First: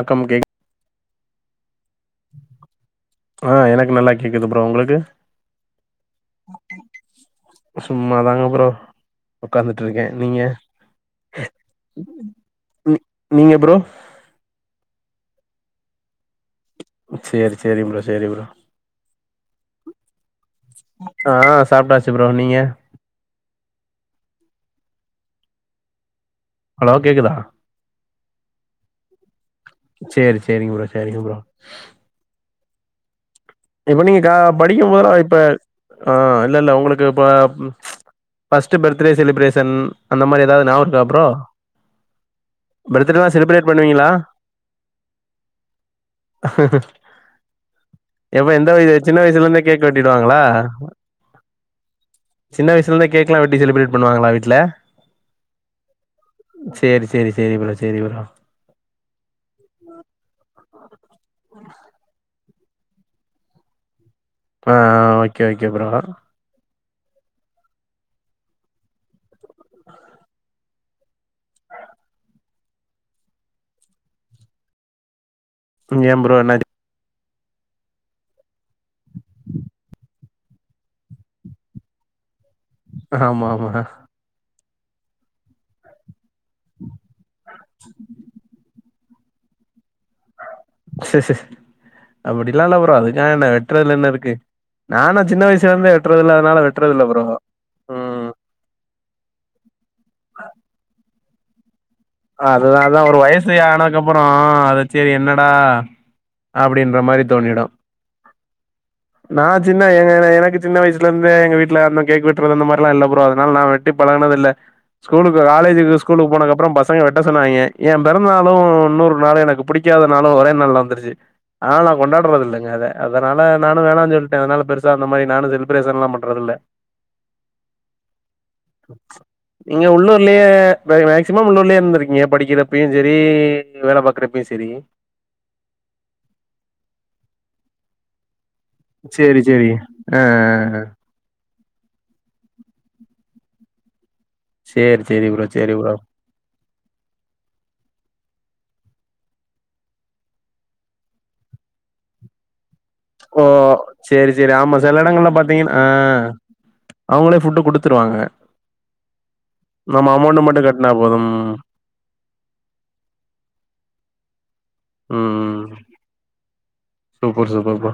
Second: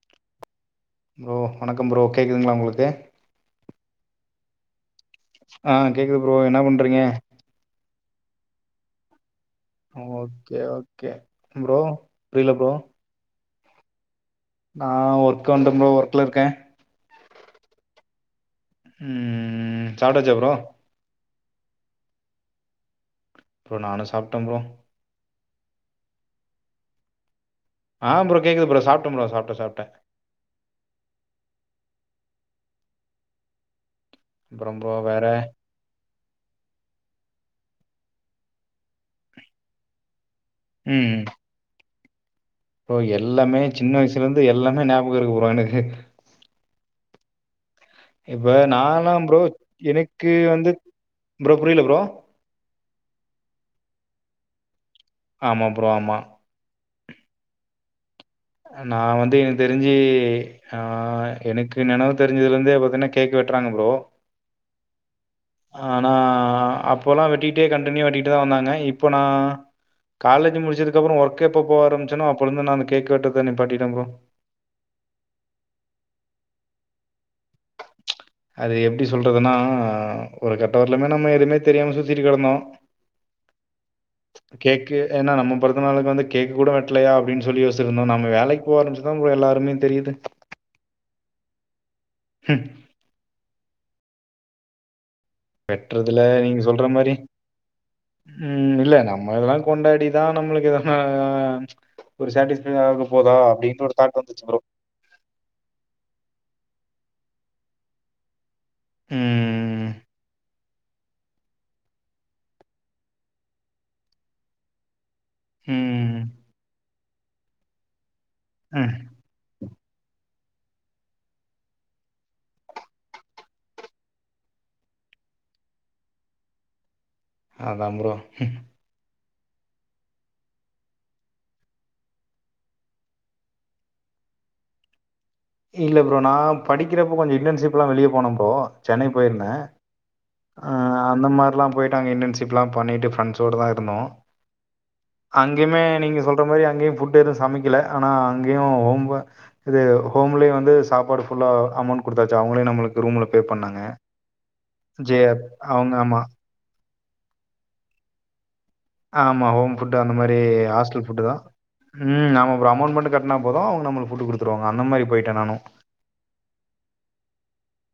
ரெக்க முடியே ஃப்ரோ வணக்கம் ஃப்ரோ கேக்குதுங்ளா உங்களுக்கு ஆ எனக்கு நல்லா கேக்குது ஃப்ரோ உங்களுக்கு ஆ கேக்குது ஃப்ரோ என்ன பண்றீங்க சும்மாதாங்க ஃப்ரோ உக்காந்துட்டு இருக்க நீங்க ஓகே ஓகே ப்ரோ புரியல ப்ரோ நீ நீங்க ஃப்ரோ நா ஒர்க் வந்தே ப்ரோ ஒர்க்ல இருக்கே சேரி சேரி ப்ரோ சேரி ப்ரோ ம் சாப்ட்டாச்சா ப்ரோ ஆ சாப்ட்டாச்சு ப்ரோ நீங்க ப்ரோ நானு சாப்ட்டே ப்ரோ ஹலோ கேக்குதா ஆ ப்ரோ கேக்குது ப்ரோ சாப்ட்டே ப்ரோ சாப்ட்டே சாப்ட்டே சேரி சேரிங்க ப்ரோ சேரிங்க ப்ரோ இப்ப நீங்க க அப்றோ ப்ரோ படிக்கும்போதல்லா வேற இப்ப ஆ இல்ல இல்ல உங்களுக்கு இப்ப ம் ஃபஸ்ட் பர்த்டே செலிப்ரேஷன் அந்த மாரி எதா ஞாபகோ இருக்கா ம் ப்ரோ ப்ரோ பர்த்டேலா எல்லாமே செலிப்ரேட் சின்ன பண்ணுவீங்களா வயசுல இருந்து எல்லாமே ஞாபக இருக்கு ப்ரோ எனக்கு எப்ப இப்ப எந்த வயது நாலா சின்ன ப்ரோ வயசுல இருந்தே கேக் எனக்கு வெட்டிடுவாங்களா வந்து ப்ரோ புரியல ப்ரோ சின்ன வயசுல இருந்தே கேக்லா வெட்டி செலிப்ரேட் பண்ணுவாங்களா வீட்ல ஆமா ப்ரோ ஆமா சேரி சேரி சேரி ப்ரோ சேரி ப்ரோ அ நா வந்து எனக்கு தெரிஞ்சு ஆ எனக்கு நெனவு தெரிஞ்சதுல இருந்தே பாத்தீன்னா கேக் வெட்றாங்க ப்ரோ ஆ ஆ ஓ ஆனா அப்போல்லா வெட்டிட்டே கண்ட்டினியூ வெட்டிட்டுதா வந்தாங்க இப்ப நா காலேஜு முடிச்சதுக்கப்பறோ ஒர்க் எப்போ போக ஆரம்பிச்சனோ அப்போல இருந்து நானு கேக் வெட்றத நிப்பாட்டிட்டே ப்ரோ ம் ஏன் ப்ரோ என்னாச் அது எப்டி சொல்றதுன்னா ஒரு கட்டோ வரலுமே நம்ம எதுமே தெரியாம சுத்திட்டு கெடந்தோ ஆமா ஆமா கேக்கு ஏன்னா நம்ம பொறந்த நாளுக்கு வந்து கேக்கு கூட வெட்லையா அப்டின்னு சொல்லி வச்சிருந்தோ நம்ம வேலைக்கி போக ஆரம்பிச்சுதா ப்ரோ எல்லா அருமையு தெரியுது ஹம். அப்டிலா இல்ல ப்ரோ அதுக்காக என்ன வெட்றதுல என்ன இருக்கு நானு சின்ன வயசுல இருந்தே வெட்டுறதுல வெட்றதில்ல நீங்க அதனால சொல்ற வெட்றதில்ல மாரி ப்ரோ ம் இல்ல நம்ம இதெல்லா கொண்டாடிதா நம்மளுக்கு எதனா ஒரு சாட்டிஸ்ஃபை அதுதா அதா ஆக ஒரு போதா வயசு அப்டின்ற ஒரு தாட் ஆனதுக்கப்பறோ வந்துச்சு ப்ரோ. அது சேரி என்னடா அப்பிடின்ற மாரி தோணிடு நா சின்ன ம். எங்கன எனக்கு சின்ன வயசுல இருந்தே எங்க வீட்ல அந்த கேக் வெட்றது அந்த மாரிலா இல்ல ப்ரோ அதனால நா வெட்டி பழகுனது இல்ல ஸ்கூலுக்கு காலேஜுக்கு ம். ஸ்கூலுக்கு போனதுக்கு அப்பறோ பசங்க வெட்ட சொன்னாய்ங்க யேன் பெறந்த நாளு ம். இன்னொரு நாளு எனக்கு பிடிக்காத நாளு ஒரே நாள்ல வந்துருச்சி அதனால நா கொண்டாடுறது இல்லங்க அத அதனால நானு வேணான்னு சொல்ட்டே அதனால பெருசா அந்த மாரி நானு செலிபிரேஷன்லா பண்றதில்ல அதா ப்ரோ நீங்க உள்ளூர்லயே வெரி மேக்சிமம் உள்ளூர்லயே இருந்துருக்கீங்க படிக்கிறப்பயு செரி வேல பாக்கறப்பயு செரி இல்ல ப்ரோ நா படிக்கிறப்போ கொஞ்ச இன்டர்ன்ஷிப்லா வெளிய போன ப்ரோ சென்னை சேரி போயிருந்தே சேரி ஆ ஆ அந்த மாரிலா போயிட்டு அங்க இன்டன்ஷிப்லா பண்ணிட்டு ஃப்ரெண்ட்ஸோடதா இருந்தோ சேரி சேரி ப்ரோ சேரி அங்கேமே ப்ரோ நீங்க சொல்ற மாரி அங்கேயு புட் எதும் சமைக்கல ஆனா அங்கேயு‌ ஒம்ப இது ஹோம்லே வந்து சாப்பாடு ஃபுல்லா அமௌண்ட் குடுத்தாச்சு அவங்களே நம்மளுக் ஓ சேரி சேரி ஆமா சில ஜே இடங்கள்ல பாத்தீங்கன் ஆ அவங்க ஆமா அவங்களே ஃபுட்டு குடுத்துருவாங்க ஆமா ஹோம் ஃபுட்டு நம்ம அந்த மாரி அமௌண்ட் மட்டு கட்னா ஹாஸ்டல் ஃபுட்டு போதும் தா ம் ம் ஆமா ஃப்ரோ அமௌண்ட் மட்டு கட்னா போது அவங்க நம்ளுக்கு ஃபுட்டு குடுத்துருவாங்க அந்த மாரி போய்ட்ட நானு ம் சூப்பர் சூப்பர் ப்ரோ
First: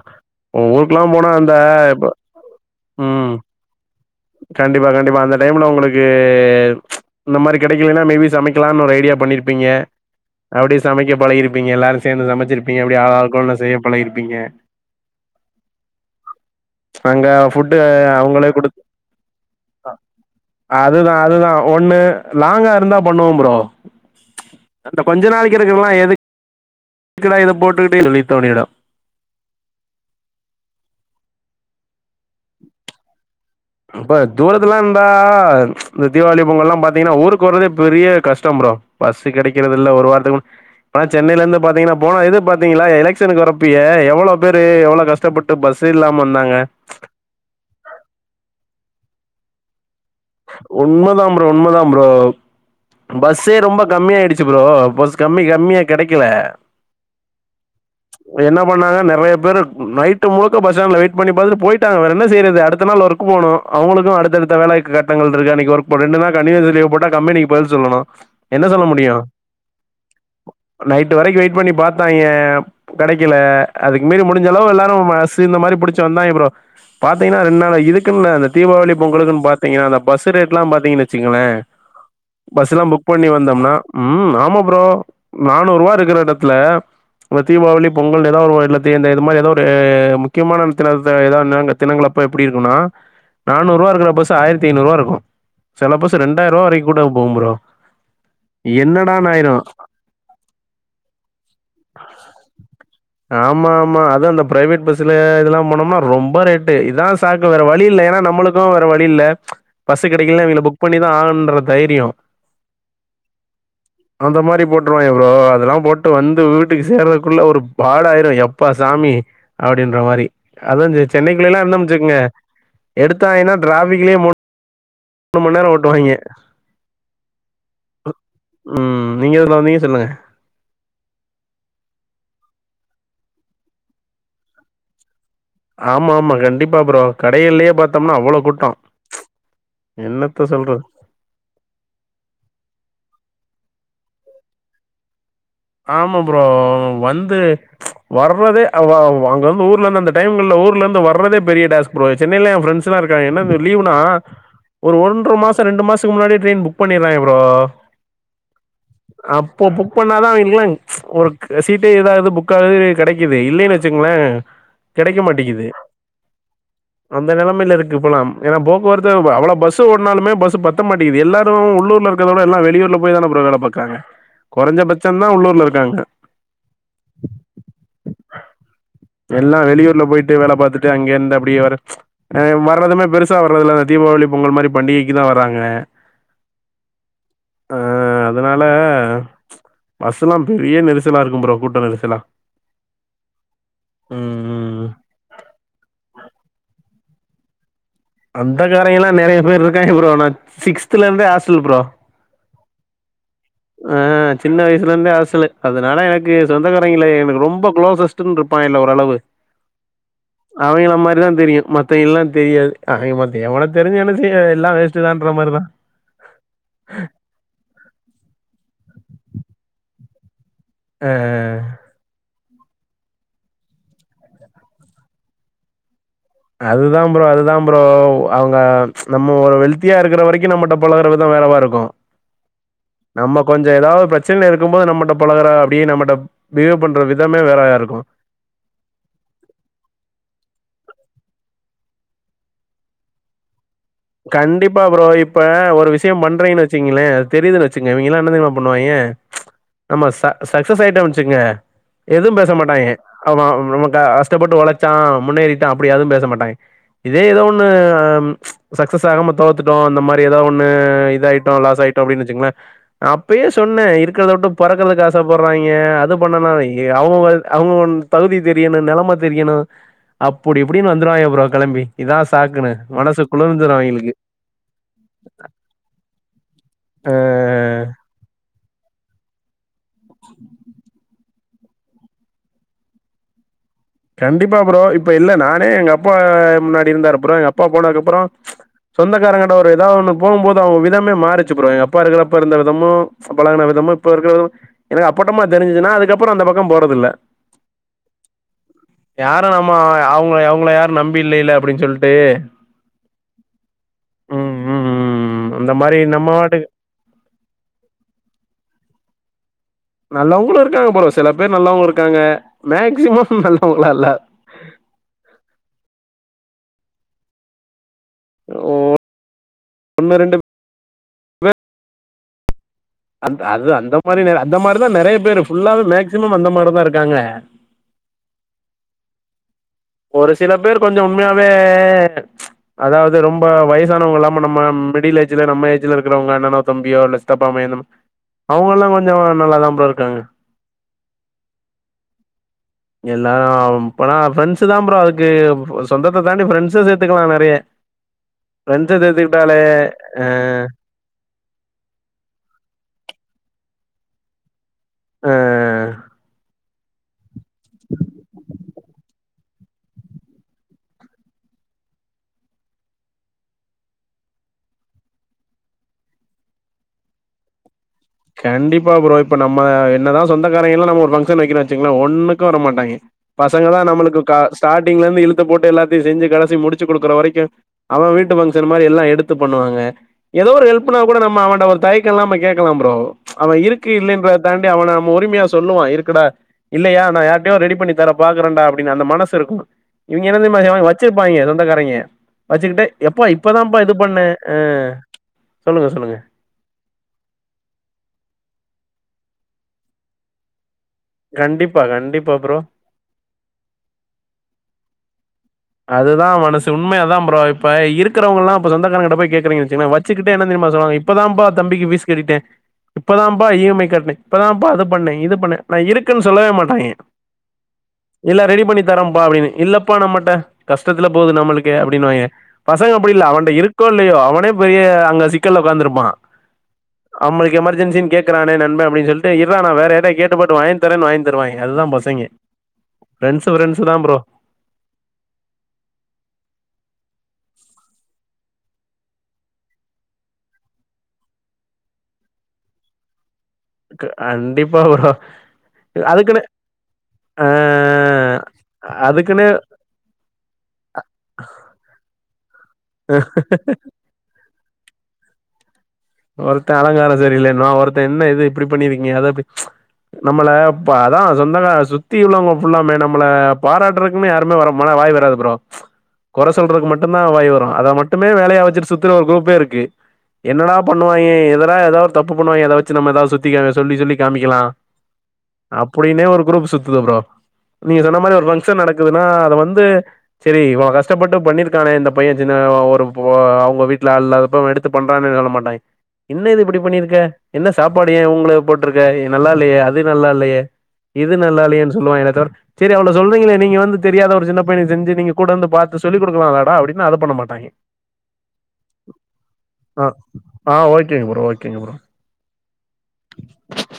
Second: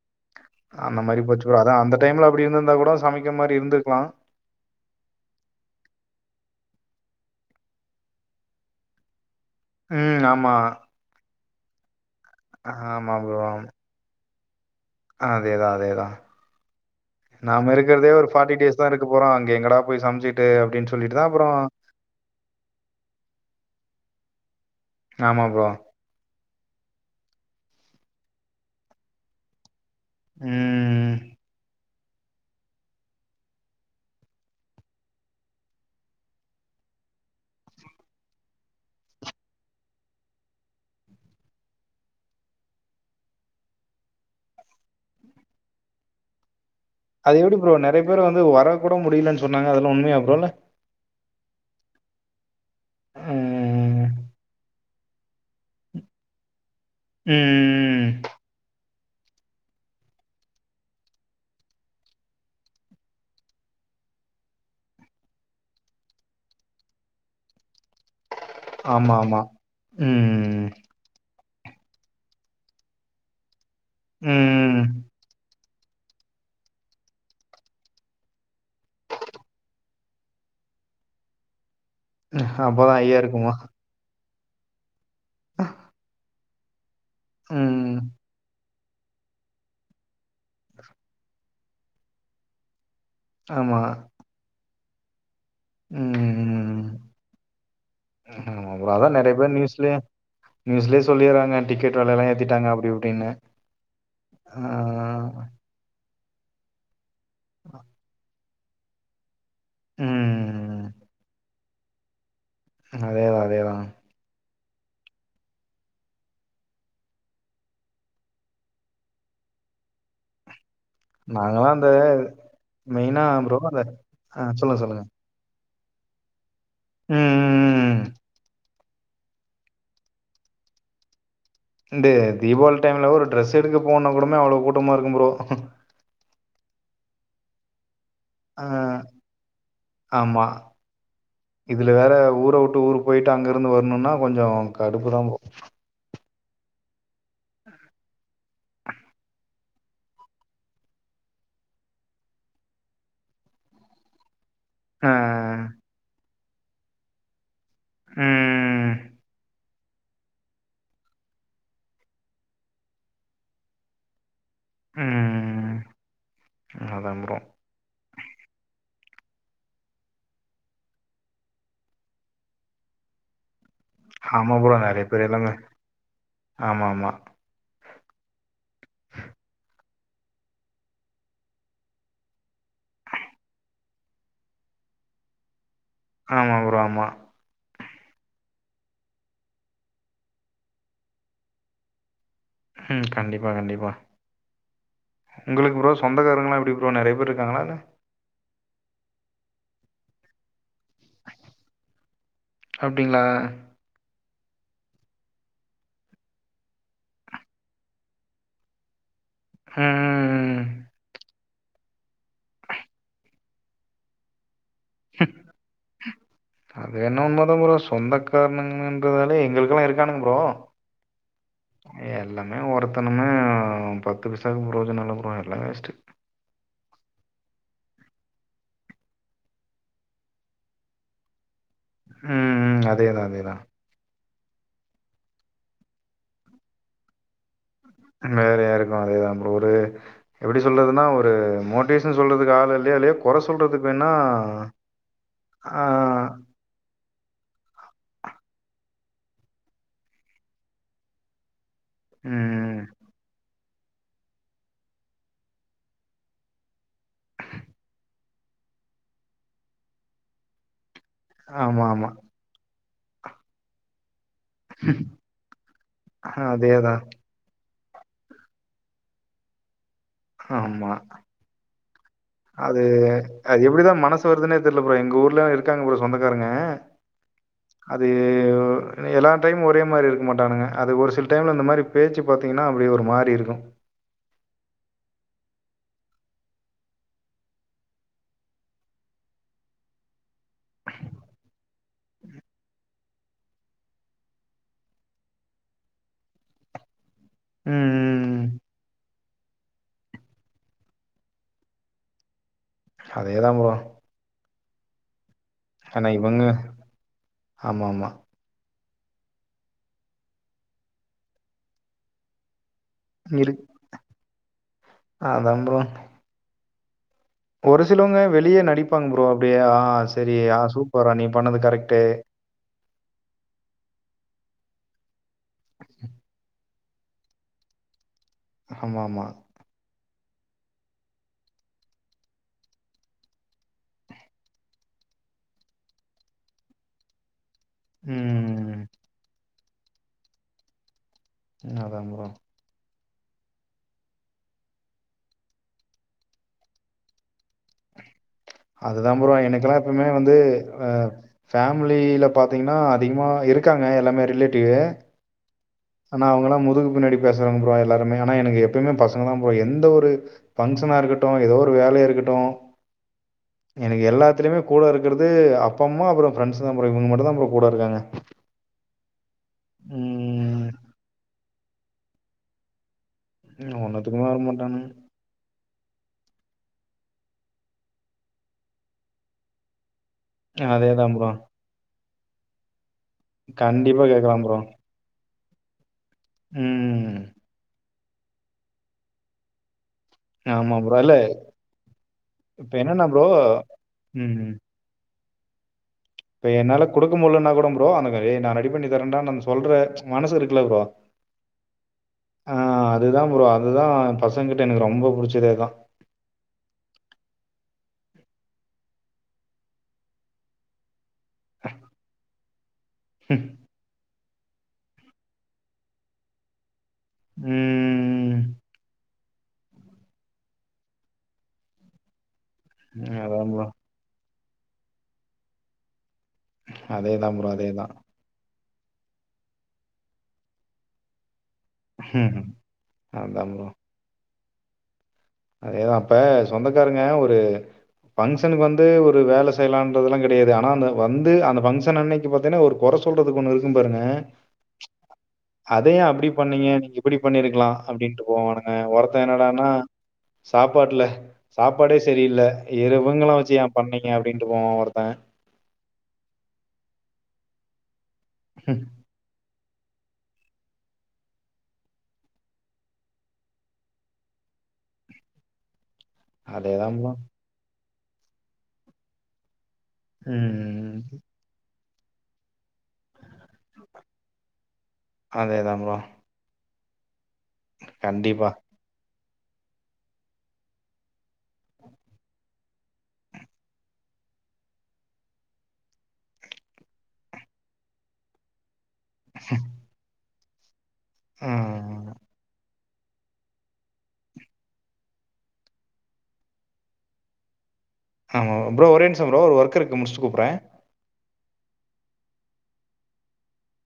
அந்த ஊருக்குல்லா மாரி போனா போச்சு ப்ரோ அதா அந்த இப்ப டைம்ல அப்டி இருந்திருந்தா கூட ம் சமைக்க மாரி இருந்துக்லா கண்டிப்பா கண்டிப்பா அந்த டைம்ல உங்களுக்கு இந்த மாரி கிடைக்கலனா மே பி சமைக்கலான்னு ஒரு ஐடியா பண்ணிருப் ப்பீங்க ம் ஆமா அப்டியே சமைக்க பழகிருப்பீங்க எல்லாரு சேந்து சமச்சிருப்பீங்க அப்டி ஆமா ஆள் ப்ரோ ஆளுக்கு ஒன்ன ஆமா செய்ய பழகிருப்பீங்க அதேதா அதேதா அங்க நாம ஃபுட்டு இருக்கிறதே ஒரு அவங்களே ஃபார்ட்டி குடுத் டேஸ் தா இருக்க போறோ அங்க எங்கடா போய் சமைச்சிட்டு அப்டின்னு அதுதா சொல்லிட்டு தா அப்புறோ அதுதா ஒன்னு லாங்கா இருந்தா பண்ணுவோ ஃப்ரோ இந்த கொஞ்ச ஆமா நாளெக்கி ப்ரோ இருக்கல்லா எதுக் எதுக்குடா இத போட்டுக்கிட்டே இலித்தோனிடா ம் அ ப தூரத்துல இருந்தா ந் தீவாளி பொங்கல் ல்லா பாத்தீங்ன்னா ஊருக்கு வரதே பெரிய கஷ்டொம் ப்ரோ பஸ்சு கெடக்குறது இல்ல ஒரு வாரத்துக்கு முன் ஆ சென்னைல இருந்து பாத்தீங்கன்னா போன இது பாத்தீங்களா எலக்சனுக்கு வரப்பயே எவ்ளோ பேரு எவ்ளோ கஷ்டப்பட் டு பஸ்சு இல்லாம வந்தாங்க அது எப்டி ப்ரோ நறையா பேர் வந்து வர கூட முடிலன் சொன்னாங்க அதெல்லா உண்மையா ப்ரோ இல்ல உண்மதா ப்ரோ உண்மதா ப்ரோ பஸ்ஸே ரொம்ப ம் கம்மி ஆய்டிச்சு ப்ரோ பஸ் கம்மி கம்மியா கெடக்கல ம் ம் ம் என்ன பண்ணாங்க நறையா பேரு நைட்டு முழுக்க பஸ் ஸ்டாண்ட்ல வெய்ட் பண்ணி பாத்துட்டு போய்ட்டாங்க வேற என்ன செய்றது அடுத்த நாள் ஒரு க்கு போனு அவ்ங்களுக்கு அடுத்தடுத்த வேல கட்டங்கள் இருக்கு அன்னெக்கி வர்க் பண்ணு ரெண்டு நாள் கண்டினுஸ் லீவு போட்டா கம்பனிக்கு பதில் சொல்லணு என்ன சொல்ல முடியு ஆமா ஆமா ம் நைட்டு வரைக்கு வெய்ட் பண்ணி பாத்தாய்ங்க கெடக்கல அதுக்கு மீறி முடிஞ்ச அளவு ம் எல்லாரு மஸ் த்து இந்த மாரி புடுச்சு வந்தாய்ங்க ப்ரோ பாத்தீங்கன்னா ரெண்டு நாளா இதுக்குன்னு இந்த தீபாவளி பொங்கலுக்குன்னு பாத் தீங்கன்னா அந்த பஸ் ரேட்ல்லா பாத்தீங்கன் வெச்சுங்கள பஸ்லா அப்பதா புக் ஐயா பண்ணி இருக்குமா வந்தொம்னா ம் ஆமா ப்ரோ நானூற்வா இருக்குற எடத்துல இந்த தீவாவளி ம் பொங்கலனு எதா ஒரு வருல இந்த இது மாரி எதோ ஒரு முக்கியமான தினத்த எதானாங்க தினங்கள் அப்ப எப்டி இருக்குனா ஆமா நானூற்வா இருக்குற பஸ் ஆய்ரத்தி ஐநூற்வா இருக்கு செல பஸ் ரெண்டாயிர்வா ம் வரைக்கு கூட போகு ப்ரோ ஆமா ப்ரோ அதா என்னடான் நெறைய ஆய்ரு பேர் நியூஸ்லயே நியூஸ்லயே சொல்லிறாங்க டிக்கெட் வெலையெல்லா ஏத்திட்டாங்க அப்டி இப்டின்னு ஆமா ஆமா அது அந்த ஆ ப்ரைவேட் பஸ்ல இதெல்லா நம்புனோம்னா ரொம்ப ரேட்டு இதா சாக்கு வேற வழி இல்ல எனா நம்மளுக்கு வேற வழி இல்ல பஸ்ஸு கெடக்கல இவங்கெள ம் புக் பண்ணிதா ஆகனுன்ற தைரியொ அதேதா அதேதா அந்த மாரி போட்ருவோங்க ப்ரோ அதெல்லா போட்டு வந்து வீட்டுக்கு சேர்றதுக்குள்ள ஒரு பாட் ஆயிரு எப்பா சாமி அப்டின்ற மாரி அதா சி சென்னைக்குள்ள ல்லா நாங்கலாம் இருந்தொம் வெச்சுகிங்க எடுத்தாய்னா எப் வந்த ஆ சொல்லுங்க சொல்லுங்க மூணு மண்நேரொ ஓட்டுவாய்ங்க ம், ம், ம். ம் நீங்க எதுல வந்தீங்க சொல்லுங்க இந்த தீவாளி டைம்ல ஒரு ட்ரெஸ் எடுக்க போனா கூடமே அவ்ளொ கூட்டமா இருக்கும் ப்ரோ ஆமா ஆமா கண்டிப்பா ப்ரோ கடைகள்லயே பாத்தோம்னா அவ்ளோ ஆ கூட்டொ ஆமா. என்னத்த சொல்றது இதுல வேற ஊர உட்டு ஊரு போய்டு அங்க இருந்து வரணுனா கொஞ்சொ கடுப்புதா ப்ரோ ஆமா ப்ரோ வந்து வர்றதே அவ் அவ் அங்க வந்து ஊர்ல இந்து அந்த டைங்கல்ல ஊர்ல இருந்து வர்றதே பெரிய டஸ் ப்ரோ சென்னைல என் ஃப்ரெண்ஸ்லா இருக்காங்க என்னன் லீவ்னா ஒரு ஆ. ஒன்ற மாசொ ரெண்டு மாசொ முன்னாடியே ட்ரெயின் புக் பண்ணிறாய்ங்க ப்ரோ ம். அப் பொ புக் பண்ணாதா அவ் விங்லாங் ஒரு சீட்டு ஏதாது புக் ஆகுது கிடைக்குது இல்லைன் வச்சிகுங்களே கிடைக்க மாட்டேக்குது ம். அதான் அந்த ப்ரோ. நிலமைல இருக்கு இப்பலாம் ஏனா போக்குவரத்து அவ்ள பஸ் ஓடுனாலுமெ பஸ் பத்த மாட்டெக்குது எல்லாரு உள்ளுர்ல இருக்கதோட எல்லா வெளியூர்ல போய் தான ப்ரோ வேல பாக் க்காங்க குறஞ்ச பச் ப்ப எல்லாமே ஆமா ஆமா எல்லா வெளியூர்ல போயிட்டு வேல பாத்துட்டு அங்க இருந்து அப்டியே வர அ வறதுமே பெருசா வரதுல்ல அந்த தீபாவளி பொங்கல் மாரி பண்டிகைக்கு தா வராங்க ஆமா ப்ரோ ஆமா அ அதனால பஸ்செல்லா பெரிய நெரிசலா இருக்கும் ப்ரோ கூட்ட நெரிசலா ம் கண்டிப்பா கண்டிப்பா ம், ம். உங்களுக்கு ப்ரோ சொந்தக்காரங்கலாம் எப்டி ப்ரோ நெறைய பேர் இருக்காங்களா என்ன சொந்தகாரய்ங்கல்லாம் நெறைய பேர் இருக்காங்க ப்ரோ நான் சிக்ஸ்த்துலருந்தே ஆஸ்டல் ப்ரோ அப்டிங்ளா ஆ சின்ன வயசுலருந்தே ஆஸ்டல்லு அதனால எனக்கு சொந்தக்காரய்ங்கல எனக்கு ரொம்ப குளோசஸ்ட் இருப்பாய்ங்கள ஓரளவு ம், ம், ம். அவய்ங்கள மாரிதான் தெரியும் மத்தவய்ங்கல்லாம் தெரியாது ஆ மத்த எவன தெரிஞ்சு என்ன செய்ய எல்லாம் வேஸ்ட்டு தான்ற மாரிதான் அது வேணா உண்மைதான் ப்ரோ சொந்த காரணங்கன்றதாலே எங்களுக்கெல்லாம் இருக்கானுங்க ப்ரோ அ எல்லாமே ஒருத்தனுமே பத்து பைசாக்கு ப்ரோஜனல்ல ப்ரோ எல்லா வேஸ்ட்டு அதுதான் ப்ரோ அதுதான் ப்ரோ அவங்க நம்ம ஒரு வெல்தியா இருக்கற வரைக்கும் நம்மட்ட பழகற விதம் வேற மார்ருக்கும் ம் அதேதான் நம்ம அதேதான் கொஞ்சம் ஏதாவது பிரச் சன இருக்கும்போது நம்மட்ட பழகற அப்டியே நம்மட்ட பிகேவ் பண்ற விதமே வேறையா இருக்கும் வேறயாருக்கும் அதேதான் ப்ரோ ஒரு எப்டி சொல்றதுன்னா ஒரு மோட்டிவேஷன் சொல்றதுக்கு ஆள் இல்லையால்லயோ கொற சொல்றதுக்கு வேணா கண்டிப்பா ப்ரோ இப்ப ஆ, ஒரு விஷயம் பண்றீங்கன்னு வச் சீங்களே அ தெரியுதுன்னு வச்சுங்க இவய்ங்கல்லாம் என்ன தெரியுமா பண்ணுவாய்ங்க நம்ம ச சக்சஸ் ஆயிட்டோ வச்சுகங்க எதுவும் பேச ம் மாட்டாய்ங்க அவ நமக்கு கஸ் டப்பட்டு ஒழச்சான் முன்னேறிட்டான் அப்டி யாரும் பேச மாட்டாங்க இதே ஏதோ ஒண்ணு ஆ சக்சஸ் ஆகாம தோத்துட்டோம் அந்த மாரி ஏதா ஒண்ணு இதா ஆயிட்டோம் லாஸ் ஆமா ஆயிட்டோம் ஆமா அப்டின்னு வச்சுங்களேன் அப்பயே சொன்னேன் இருக்கிறத விட்டு பறக்கறக்துக்கு ஆசப்பட்றாய்ங்க அது பண்ணனும் அதேதான் அவங்க அவங்க ஒன் தகுதி தெரியணும் நெலம தெரியணும் அப்படி இப்படின்னு ஆமா வந்துருவாய்ங்க ப்ரோ கெளம்பி இதா சாக்குன்னு அது மனசு அது குளிர்ந்துரு எப்டிதா அவிங்களுக்கு மனசு வருதுன்னே தெர்ல ப்ரோ எங்க ஊர்லல்லா இருக்காங்க ப்ரோ சொந்தக்காரங்க ஆ அ து எல்லா டைம் ஒரே மாரி இருக்க மாட்டானுங்க அது ஒரு சில டைம்ல அந்த மாரி பேச்சு பாத்தீங்கன்னா அப்டி ஒரு மாரி இருக்கும் கண்டிப்பா ப்ரோ இப்ப இல்ல நானே எங்க அப்பா முன்னாடி இருந்தாரு ப்ரோ எங்க அப்பா போனதுக்கு அப்புறம் சொந்தக்காரங்கிட்ட ஒரு ஏதா ஒண்ணு போம்போது அவங்க விதமே மாறிச்சு ப்ரோ எங்க அப்பா இருக்கரப்ப இருந்த விதமும் பழகன விதமும் இப்ப இருக்கற விதம் எனக்கு அப்பட்டமா தெரிஞ்சுச்சு நா அதுக்கப்பறம் அந்த பக்கம் போறதில்ல ம் ம் யாரும் நம்ம அவங்க அவங்கள யாரும் நம்பி இல்லல்ல அப்டின்னு சொல்லிட்டு அதேதா ப்ரோ ம் ம் அந்த மாரி ஆனா நம்ம இவங்க பாட்டுக்கு ஆமாமா நல்லவங்களும் இருக்காங்க ப்ரோ சில பேர் நல்லவங்களா இருக்காங்க மேக்சிமம் நல்லவங்களா இல்ல ஆதா ப்ரோ ஒரு சிலவங்க வெளிய நடிப்பாங்க ப்ரோ அப்டிய ஆ ஒன்னு சரி ரெண்டு ஆ சூப்பரா நீ பண்ணது கரெக்ட்டு அ அது அந்த மாரி அந்த மாரிதா நெறைய பேரு ஃபுல்லாவே மேக்சிமம் அந்த மாரிதா இருக்காங்க ஆமாமா ஒரு சில பேர் கொஞ்சம் உண்மையாவே அதாவது ரொம்ப வயசானவங்க இல்லாம நம்ம மிடில் ஏஜ்ல நம்ம ஏஜ்ல இருக்கிறவங்க அண்ணனோ தம்பியோ இல்ல சித்தப்பா மயன் அவங்க ம். எல்லா கொஞ்சம் நல்லா தான் ப்ரோ இருக்காங்க அதா ப்ரோ எல்லாரும் இப்பனா ஃப்ரெண்ட்ஸ் தா ப்ரோ அதுக்கு சொந்தத்த தாண்டி ஃப்ரெண்ட்ஸ சேத்துக்கலா நெறைய ஃப்ரெண்ட்ஸ அதுதா ப்ரோ சேத்துக்கிட்டாலே எனக்கெல்லா எப்பமே ஆ வந்து ஆ ஃபேமிலில பாத்தீங்கன்னா அதிகமா இருக்காங்க எல்லாமே ரிலேட்டிவ்வு ஆ ஆனா அவங்கல்லா முதுகுக்கு பின்னாடி பேசுறாங்க ப்ரோ எல்லாருமே எனக்கு எப்பயுமே பசங்க தா ப்ரோ எந்த ஒரு பங்க்ஷனா இருக்கட்டும் ஏதோ ஒரு வேலையா இருக்கட்டும் எனக்கு எல்லாத்துலயுமே கூட இருக்கற அப்ப அம்மா அப்புறம் ஃப்ரண்ட்ஸ் தா ப்ரோ இவங்க மட்டும்தா ப்ரோ கூட இருக்குறாங்க கண்டிப்பா ப்ரோ இப்ப நம்ம என்னதா சொந்தக்காரங்க எல்லாம் நம்ம ஒரு ஃபங்ஷன் வைக்கணு வச்சுங்கள ஒன்னுக்கும் வர மாட்டாங்க பசங்க தா நம்மளுக்கு ஒன்னுத்துக்குமே வர மாட்டானுங்க ஸ்டார்டிங்ல இருந்து இழுத்து போட்டு எல்லாத்தையு செஞ்சு கடைசி முடிச்சு கொடுக்குற வரைக்கும் அவ வீட்டு பங்க்ஷன் மாதிரி எல்லாம் எடுத்து பண்ணுவாங்க ஏதோ ஒரு ஹெல்ப்னா அதேதா கூட ப்ரோ நம்ம அவன்ட ஒரு தயக்கம்யில்லாமா கேட்கலாம் ப்ரோ அவ இருக்கு கண்டிப்பா கேக்கலா இல்லலைன்றத ப்ரோ தாண்டி அவன் நம்ம உரிமையா சொல்லுவா இருக்குடா இல்லையா நா ம் யார்டையே ரெடி பண்ணி தர பாக்குறண்டா அப்படின்னு அந்த மனசு இருக்கும் இவங்க என்ன தெரியுமா ஆமா செய்வாங்க ப்ரோ இல்ல வச்சிருப்பாங்க சொந்தக்காரங்க இப்ப வச்சுக்கிட்டே என்னன்னா எப்பா ப்ரோ இப்பதான்ப்பா இது பண்ணே ம் ஆ சொல்லுங்க சொல்லுங்க இப்ப என்னால கொடுக்க முடியலுன்னா கூட ப்ரோ அந்த நா ரெடி பண்ணி தரேன்டான்ற சொல்ற மனசு இருக்குல்ல ப்ரோ கண்டிப்பா கண்டிப்பா ஆ ப்ரோ அதுதா ப்ரோ அதுதா பசங்கிட்ட எனக்கு ரொம்ப புடிச்சதே அதுதா அதுதா மனசு உண்மையே அதுதா ப்ரோ இப்ப இருக்கவங்க எல்லாம் இப்ப சொந்தக்காரங்க கிட்ட கேக்குறீங்கனு வச்சுங்களா வச்சுட்டே என்ன தெரியுமா சொல்லுவாங்க இப்பதாம்பா தம்பிக்கு பீஸ் கட்டிட்டே இப்பதான்ப்பா இ எம் ஐ கட்டினே இப்பதான்ப்பா அது பண்ணே இது பண்ணே ஆனா இருக்குன்னு சொல்லவே மாட்டாங்க ம் இல்ல ரெடி பண்ணி தரேம்ப்பா அப்படின்னு இல்லப்பா நம்மட்ட கஷ்டத்துல போகுது நம்மளுக்கு அப்படின்னுவாங்க பசங்க அப்படி ம். இல்ல அதான் அவண்ட ப்ரோ. இருக் கோ இல்லையோ அவனே பெரிய அங்க சிக்கல உக்காத்திருப்பா அதேதான் ப்ரோ, நம்மளுக்கு அதேதான். எமர்ஜென்சின்னு கேட் க்கறனே நண்பா அப்ப டின்னு சொல்லிட்டு இர்றா நா வேற யார்ட்டையாவது கேட்டு பாத்து வாங்கி தரே வாங்கி தருவாய்ங்க அதுதா பசங்க ஃபிரெண்ஸு அதான் ஃபிரெண்ஸுதா ப்ரோ அதேதா அப்ப சொந்தக்காரங்க ஒரு பங்க்ஷனுக்கு வந்து ஒரு வேல செய்லான்றதுலா கெடையாது ஆனா அந்த வந்து அந்த பங்க்ஷன் அன்னைக்கு பாத்தீங்னா ஒரு கொற சொல்றதுக்கு ஒன்னு இருக்கும் பாருங்க கண்டிப்பா ப்ரோ அத ஏன் அப்டி அதுக்குன்னு பண்ணீங்க நீங்க இப்புடி ஆ பண்ணிருக்குலா அப்டின்ட்டு போவானுங்க ஒருத்தன் அதுக்குன்னு என்னடானா சாப்பாட்டுல சாப்பாடே சரியில்ல இரு இவங்கள வச்சு ஏன் பண்ணீங்க அப்டின்ட்டு போவான் ஒருத்தன் ஒருத்தன் அலங்காரோ சரி இல்லைன்பா ஒருத்தன் என்ன இது இப்புடி பண்ணிருக்கீங்க அத அப்டி நம்மள இப்ப அதா சொந்தக்கா சுத்தி உள்ளவ்ங்க ஃபுல்லாமே நம்மள பாராட்றக் குமே யாருமே வருமானா வாய் வராது ப்ரோ கொற சொல்றதுக்கு அதேதான் ப்ரோ. மட்டுந்தா வாய் வரு அத மட்டுமே வேலையா வச்சுட்டு சுத்துற ஒரு குரூப்பே இருக்கு என்னடா ம். பண்ணுவாய்ங்க எதாடா எதா ஒரு தப்பு பண்ணுவாய்ங்க அத வச்சு நம்ம எதாவ்து சுத்திக்க சொல்லி சொல்லி காமிக்கலா அதேதான் ப்ரோ. அப்புடின்னே ஒரு குரூப் சுத்துது ப்ரோ நீங்க சொன்ன மாரி ஒரு கண்டிப்பா. பங்க்ஷன் நடக் குதுனா அத வந்து செரி இவ்ளோ கஷ்டப்பட்டு பண்ணிருக்கானே இந்த பையன் சின்ன ஒரு இப்போ அவ்ங்க வீட்ல ஆள் இல்லாதப்ப இவன் எடுத் து பண்றான்னே சொல்ல மாட்டாய்ங் என்ன இது இப்படி பண்ணிருக்க என்ன இது இப்புடி பண்ணிருக்க என்ன சாப்பாடு ஏன் இவுங்குள போட்ருக்க எ நல்லா இல்லையே அது நல்லா இல்லையே இது நல்லா இல்லையேன் ம். சொல்லுவாய்ங்களே தவர செரி அவுளோ சொறீங்களே நீங்க வந்து தெரியாத ஒரு சின்ன பையனுக் செஞ்சு நீங்க கூட வந்து பாத்து சொல்லி குடுக்குலாலடா அப்டின்னா அத பண்ண மாட்டாய்ங்க ஆமா ப்ரோ ஒரே நிம்ஷோ ப்ரோ ஒரு ஒர்க்கு இருக்கு ஆ முடிஸ்ட்டு கூப்புற ஆ ஓகேங்க ப்ரோ ஓகேங்க ப்ரோ